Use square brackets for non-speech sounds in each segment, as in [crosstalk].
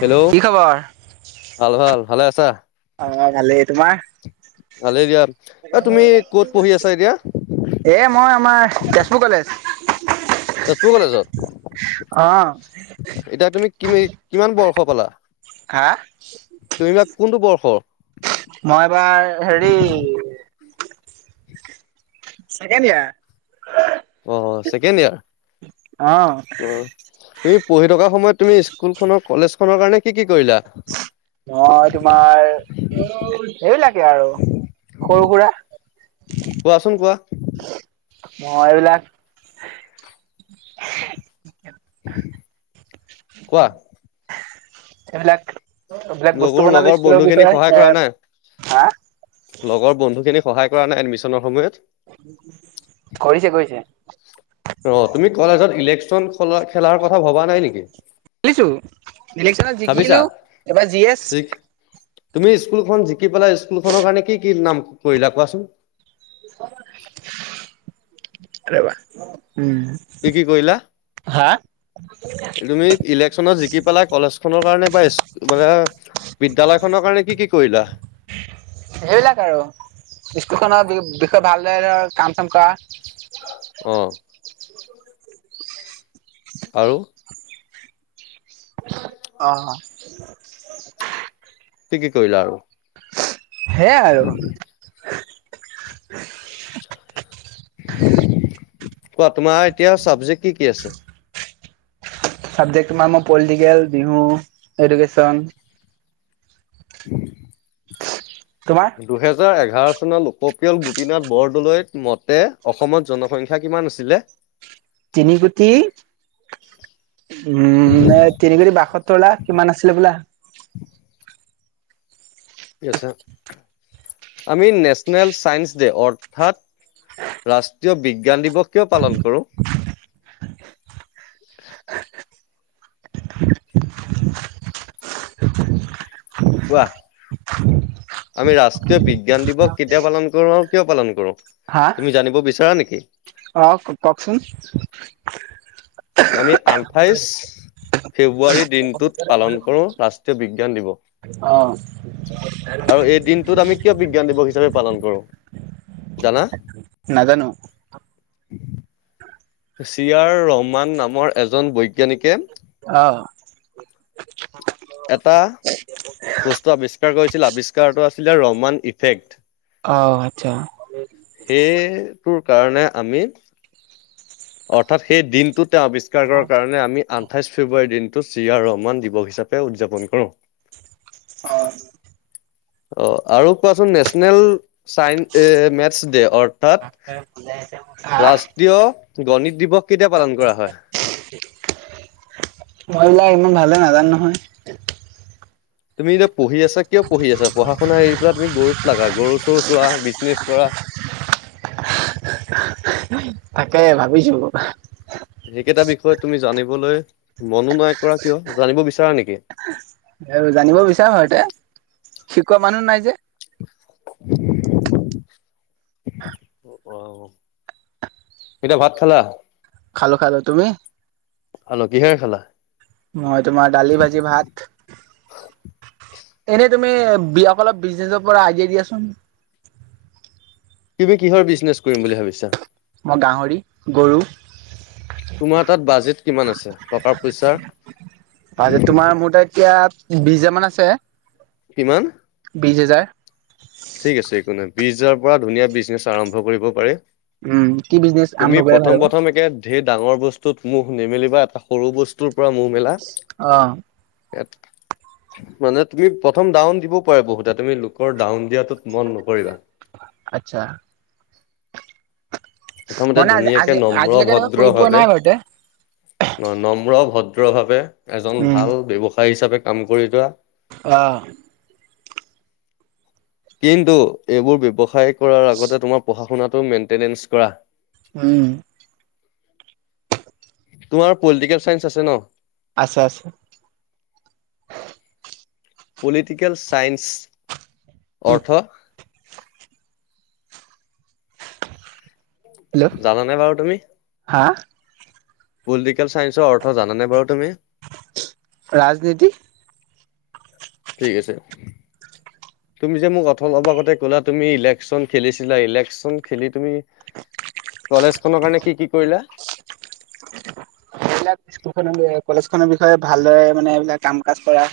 Hello, কি খবৰ? ভাল ভাল, ভালে আছা? অ, ভালেই, তোমাৰ? ভালেই দিয়া, এ তুমি ক'ত পঢ়ি আছা এতিয়া? এ মই আমাৰ তেজপুৰ কলেজ। তেজপুৰ কলেজত? এতিয়া তুমি কিমে কিমান বৰ্ষ পালা? হা? তুমি এইবাৰ কোনটো বৰ্ষৰ? মই এবাৰ হেৰি ছেকেণ্ড ইয়াৰ। অ' ছেকেণ্ড ইয়াৰ? অ'। অ' তুমি পঢ়ি থকা সময়ত তুমি, স্কুল খনৰ কলেজ খনৰ কাৰণে, কি কি কৰিলা? মই তোমাৰ এইবিলাকেই আৰু সৰু সুৰা কোৱাচোন কোৱা। মই এবিলাক কোৱা। এইবিলাক এইবিলাক বস্তু লগৰ বনালো লগৰ স্কুলৰ বন্ধু খিনিক সহায় বিষয়ে এ কৰা নাই হা লগৰ বন্ধু খিনিক সহায় কৰা নাই, এডমিশ্যনৰ সময়ত? কৰিছে কৰিছে। ৰ' তুমি কলেজত ইলেকশ্যন খলা খেলাৰ কথা ভবা নাই নেকি? খেলিছো, ইলেশ্যনত ভাবিছা জিকিলো এবাৰ জি এছ তুমি স্কুলখন জিকি পেলাই স্কুল খনৰ কাৰণে, কি কি নাম কৰিলা কোৱাচোন? আৰু এবাৰ, উম কি কি কয়িলা? হা? তুমি ইলেকশচনত জিকি পেলাই, কলেজ খনৰ কাৰণে বা স্ক মানে বিদ্যয়ালয় খনৰ কাৰণে কি কি কৰিলা? সেইবিলাক আৰু স্কুল খনৰ বি বিষয়ে ভালদৰে দৰে কাম চাম কৰা। অঁ। আৰু। অঁ, অঁ [inaudible] কি কি কৰিলা আৰু? সেয়াই আৰু কোৱা তোমাৰ এতিয়া, চাবজেক্ট কি কি আছে? চাবজেক্ট তোমাৰ মো পলিটিকেল, বিহু, এডুকেশ্যন তোমাৰ দুহেজাৰ এঘাৰ চনতো লোকপিয়ল গোপীনাথ বৰদলৈত মতে, অসমত জনসংখ্যা কিমান আছিলে? তিনি কোটি উম এ তিনি কোটি বাসত্তৰ লাখ কিমান আছিলে হবলা কি আছে? আমি নেশনেলচাইন্স দে অথাৎ ৰাষ্ট্ৰীয় বিজ্ঞান দিৱস, কিয় পালন কৰো? কোৱা আমি ৰাষ্ট্ৰীয় বিজ্ঞান দিৱস কেতিয়া পালন কৰো আৰু কিয় পালন কৰো? তুমি জানিব বিচাৰা নেকি? অঁহ কওঁকচোন। আমি আঠাইশ ফেব্ৰুৱাৰী দিনটোত পালন কৰো, ৰাষ্ট্ৰীয় বিজ্ঞান অ দিৱস। আৰু এই দিনটোত আমি কিয় বিজ্ঞান দিৱস হিচাপে কৰো? জানা? নাজানো চি আৰ ৰহমান নামৰ এজন বৈজ্ঞানিকে অহ এটা বস্তু আৱিষ্কাৰ কৰিছিল আৱিষ্কাৰটো আছিলে ৰহমান ইফেক্ট অ আচ্ছা সেটোৰ কাৰণে আমি অৰ্থাৎ সেই দিনটোতে আৱিষ্কাৰ কৰাৰ কাৰণে আমি আন আঠাইছ ফেব্ৰুৱাৰীৰ দিনটো চি আৰ ৰহমান দিৱস হিচাপে উদযাপন কৰোঁ অ অ আৰু কোৱাচোন নেচনেল চাইন্স এ মেথছ ডে অৰ্থাৎ হা ৰাষ্ট ষ্ট্ৰীয় গণিত দিৱস কেতিয়া পালন কৰা হয়? মই সেইবিলাক ইমান ভালেদৰে নাজানো নহয় তুমি এতিয়া পঢ়ি আছা কিয় পঢ়ি আছা, শুনা এৰি পেলাই তুমি গৰুত লাগা গৰু চৰু চোৱা বিজনেছ কৰা তাকে ভাবিছো সেইকেইটা বিষয়ে তুমি জানিবলৈ মনোনাই কৰা কিয় জানিব বিচাৰা নেকি? এই জানিব বিচাৰো সতে শিকোৱা মানুহ নাই যে [unintelligible] [unintelligible] অ তেতিয়া ভাত খালা? খালোঁ খালোঁ, তুমি? খালোঁ। কিহেৰে খালা? মই তোমাৰ দালি, ভাজি, ভাত। এনেই তুমি অলপ বিজনেচৰ পৰা আইডিয়া দিয়াচোন তুমি কিহৰ বিজনেছ কৰিম বুলি ভাবিছা? মই গাহৰি, গৰু তোমাৰ তাত বাজেট কিমান আছে টকাৰ পইচাৰ বাজেট তোমাৰ মোৰ তাত এতিয়া বিশ হাজাৰ মান আছে কিমান? বিশ হেজাৰ। ঠিক আছে একো নহয় বিশ হাজাৰ পৰা ধুনীয়া বিজনেচ আৰম্ভ কৰিব পাৰি উম কি বিজনেচ আৰম্ভ তুমি কৰিলে ভাল প্ৰথম হ'ব প্ৰথম একে ঢেৰ ডাঙৰ বস্তুত মুখ নিমেলিবা এটা সৰু বস্তুৰ পৰা মুখ মেলা অ ইয়াত মানে তুমি প্ৰথম ডাউন দিবও পাৰা বহুতে তুমি লোকৰ ডাউন দিয়া তোত মন নকৰিবা আটচ্ছা প্ৰথমতে মানে আজি ধুনীয়াকে আজি নম্ৰ আজিলৈকে এনেকুৱা ভদ্ৰ কৰি পোৱা ভাৱে নাই বাৰু তে নম্ৰ ভদ্ৰ ভাৱে এজন উম ভাল ব্যৱসায়ী হিচাপে কাম কৰি যোৱা অ কিন্তু এইবোৰ ব্যৱসায়ী কৰাৰ আগতে তোমাৰ পঢ়া শুনাটো মেইনটেনেঞ্চ কৰা উম তোমাৰ পলিটিকেল ছাইন্স আছে ন? আছে আছে পলিটিকেল চাইন্স অৰ্থ হেল্ল' জানানে বাৰু তুমি? হা! পলিটিকেল সাইন্সৰ অৰ্থ জানানে বাৰু তুমি? ৰাজনীতি ঠিক আছে। [inaudible] তুমি যে মোক অথল অলপ আগতে কলা তুমি ইলেকশ্যন খেলিছিলা, ইলেকশ্যন খেলি তুমি কলেজখনৰ কাৰণে কি কি কৰিলা? এইবিলাক স্কুলখনৰ লৈ কলেজখনৰ বিষয়ে ভালদৰে মানে এইবিলাক কাম - কাজ কৰা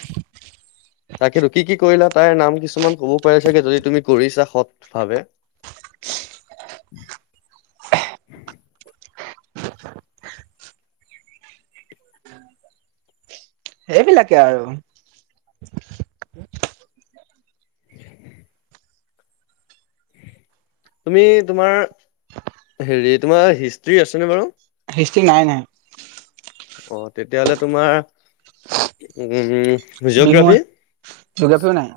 তাকেতো কি কি কৰিলা তাইৰ নাম কিছুমান ক'ব পাৰি চাগে যদি তুমি কৰিছা সৎ ভাবে। সেইবিলাকে আৰু। তুমি তোমাৰ হেৰি তোমাৰ হিষ্ট্ৰী আছেনে বাৰু? হিষ্ট্ৰি নাই নাই। অ তেতিয়াহলে তোমাৰ উম জিঅ'গ্ৰাফী [unintelligible] জগ্ৰাফিও নাই।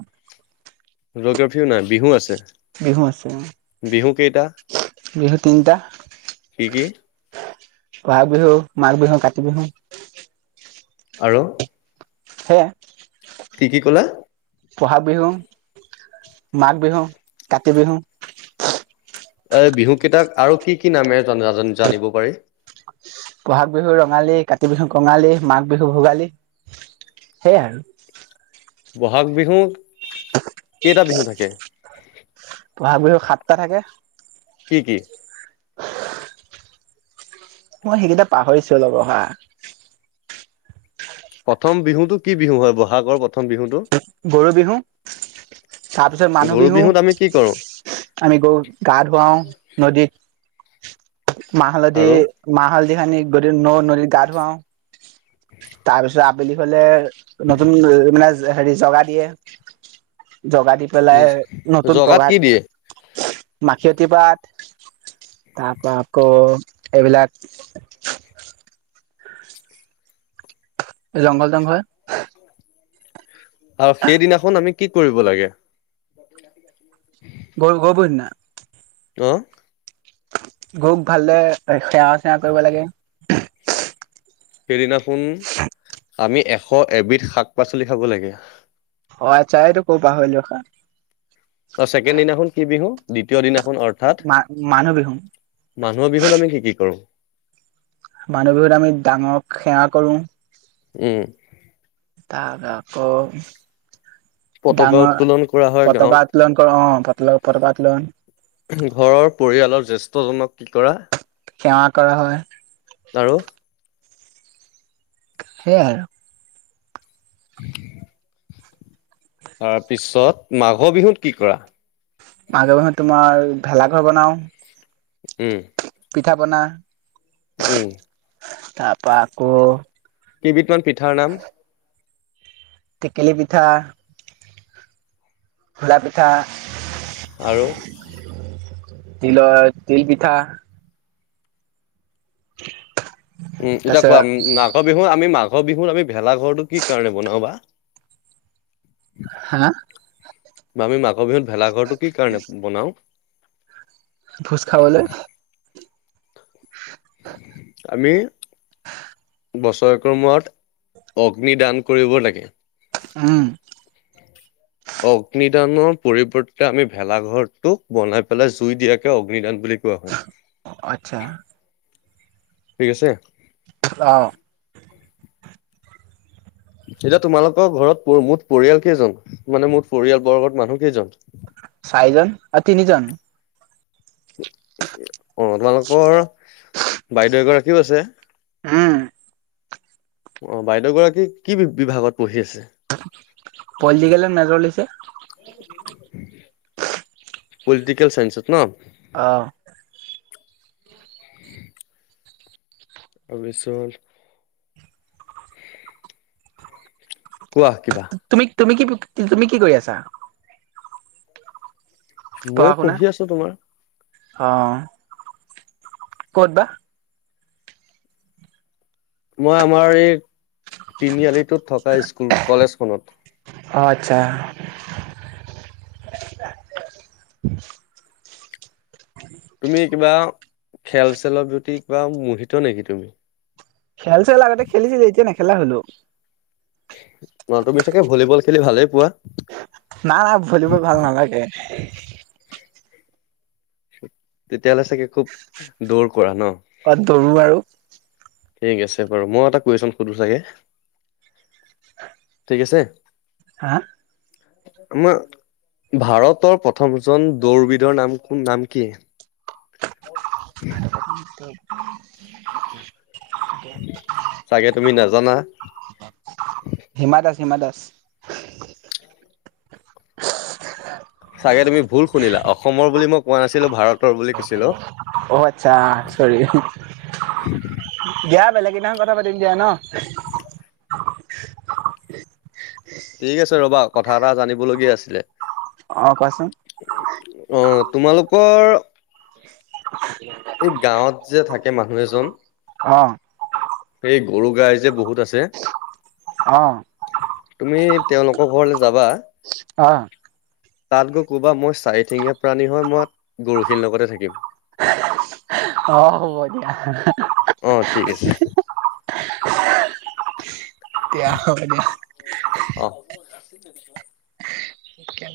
জগ্ৰাফীও নাই বিহু আছে। বিহু আছে অ, বিহু কেইটা বিহু তিনিটা। কি কি ব'হাগ বিহু, মাঘ বিহু, কাতি বিহু। আৰু? সেয়াই। কি কি ক'লা? ব'হাগ বিহু, মাঘ বিহু, কাতি বিহু। এই বিহুকিটাক আৰু কি কি নামে জনা জান-জানিব পাৰি? ব'হাগ বিহু ৰঙালী, কাতি বিহুক কঙালী, মাঘ বিহু ভোগালী, সেই আৰু। ব'হাগ বিহুত কেইটা বিহু থাকে? ব'হাগ বিহু সাতটা থাকে। কি কি? মই সেইকেইটা পাহৰিছোঁ অলপ ৰহা। প্ৰথম বিহুটো কি বিহু হয় ব'হাগৰ প্ৰথম বিহুটো? গৰু বিহু তাৰপিছত মানুহ গৰু বিহু। বিহুত আমি কি কৰো আমি গৰুক গা ধুৱাওঁ নদীত, মাহ, হালধি আৰু মাহ, হালদি সানি গোটেই ন নদীত গা ধুৱাওঁ। তাৰপিছত আবেলি হ'লে নতুন অ মানে জ হেৰি জগা দিয়ে। জগা দি পেলাই নতুন জগাত পঘাত, কি দিয়ে মাখিয়তী পাত তাৰপৰা আকৌ এইবিলাক জংঘল তংঘল আৰু সেইদিনাখন আমি কি কৰিব লাগে? [unintelligible] গৰ গৰব দিনা? ত গৰুক ভালদৰে এ সেৱা - চেৱা কৰিব লাগে। সেইদিনাখোন আমি এশ এবিধ শাক - পাচলি খাব লাগে। অ' আচ্ছা সেইটো কব পাহৰিলোঁ ৰখা। তা ছেকেণ্ড দিনাখন কি বিহু? দ্বিতীয় দিনাখন অৰ মা-মানুহ বিহু। মানুহৰ বিহুত আমি কি কি কৰোঁ? মানুহ বিহুত আমি ডাঙৰক সেৱা কৰোঁ। এয়ে। তাক আকৌ- পতকা ডাঙৰ উত্তোলন কৰা হয় পতকা গাঁৱত উত্তোলন কৰোঁ অঁ', পতকা উত্তোলন। ঘৰৰ পৰিয়ালৰ জেষ্ঠজনক কি কৰা? সেৱা কৰা হয়। আৰু? সেয়া আৰু। [inaudible] তাৰপিছত, মাঘৰ বিহুত কি কৰা? মাঘৰ বিহুত তোমাৰ, ভেলাঘৰ বনাওঁ। উমঁ। পিঠা-পনা- উমঁ। তাৰপা আকৌ- কেইবিধমান পি- ঠাৰ নাম? টেকেলি পিঠা- ঘিলা পিঠা। আৰু? [inaudible] তিলৰ, তিল পিঠা। এতিয়া তাৰপিছত কোৱা, ন-নাম- মাঘৰ বিহুৰ, আমি মাঘৰ বিহুত আমি ভেলাঘৰটো কি কাৰণে বনাও বা? হা? বা' আমি মাঘৰ বিহুত ভেলাঘৰটো কি কাৰনে বনাওঁ? ভোজ খাবলৈ। [unintelligible] আমি বছৰেকৰ মূৰত অগ্নিদান কৰিব লাগে। উমঁ। অগ্নিদানৰ পৰিৱৰ্তে আমি ভেলাঘৰটোক বনাই পেলাই জুই দিয়াকে অগ্নিদান বুলি কোৱা হয়। হয়। অহ', -আচ্ছা। ঠিক আছে। অহ'। এতিয়া তোমালোকৰ ঘৰত মুঠ পৰিয়াল কেইজন মানে মোৰ পৰিয়াল বৰ্গৰ মানুহ কেইজন? চাৰিজন, অ' তিনিজন। অঁ', তোমালোকৰ বাইদেউ এগৰাকীও আছে? উমঁ। অঁ', বাইদেউ গৰাকী কি বিভাগত পঢ়ি আছে? পলিটিকেলত এ' মেজৰ লৈছে। পলিটিকেল চাইন্সত ন'। অঁহ'। তাৰপিছত কোৱা কিবা। তুমি তুমি কি তুমি কি কৰি আছা? মই পঢ়ি আছো তোমাৰ। অহ'। ক'ত বা? মই আমাৰ এই তিনিআলিটোত থকা স্কুল কলেজখনত। অহ আচ্ছা। তুমি কিবা খেল-চেলৰ প্ৰতি কিবা মোহিত নেকি তুমি? খেল-চেল আগতে খেলিছিলো, এতিয়া নেখেলা হলো। অহ' তুমি চাগে ভলীবল খেলি ভালেই পোৱা? নাহ না ভলীবল ভাল নালাগে। তেতিয়াহ'লে চাগে খুব দৌৰ কৰা ন? অহ' দৌৰো বাৰু। ঠিক আছে বাৰু মই এটা কুৱেশ্যন সুধো চাগে, ঠিক আছে? হা? তোমাৰ ভাৰতৰ প্ৰথমজন দৌৰবিদৰ নাম কোন নাম কি? [inaudible] [inaudible] চাগে তুমি নাজানা হিমা দাস, হিমা দাস। চাগে তুমি ভুল শুনিলা অসমৰ বুলি মই কোৱা নাছিলোঁ। ভাৰত অহ' আচ্ছা চৰি! দিয়া বেলেগ দিনা কথা পাতিম দিয়া ন। ঠিক আছে ৰ'বা! কথা এটা জানিবলগীয়া আছিলে। অহ' কোৱাচোন! অহ' তোমালোকৰ [inaudible] এই গাঁৱত যে থাকে মানুহ এজন। অ'। এই গৰু গাই যে বহুত আছে। অ'। তুমি তেওঁলোকৰ ঘৰলৈ যাবা। অ'। তাত গৈ ক'বা মই চাৰিঠেঙীয়া প্ৰাণী হয়, মই গৰুখিনি লগতে থাকিম। অহ' হব দিয়া। অঁ ঠিক আছে। [unintelligible] অহ'। দিয়া।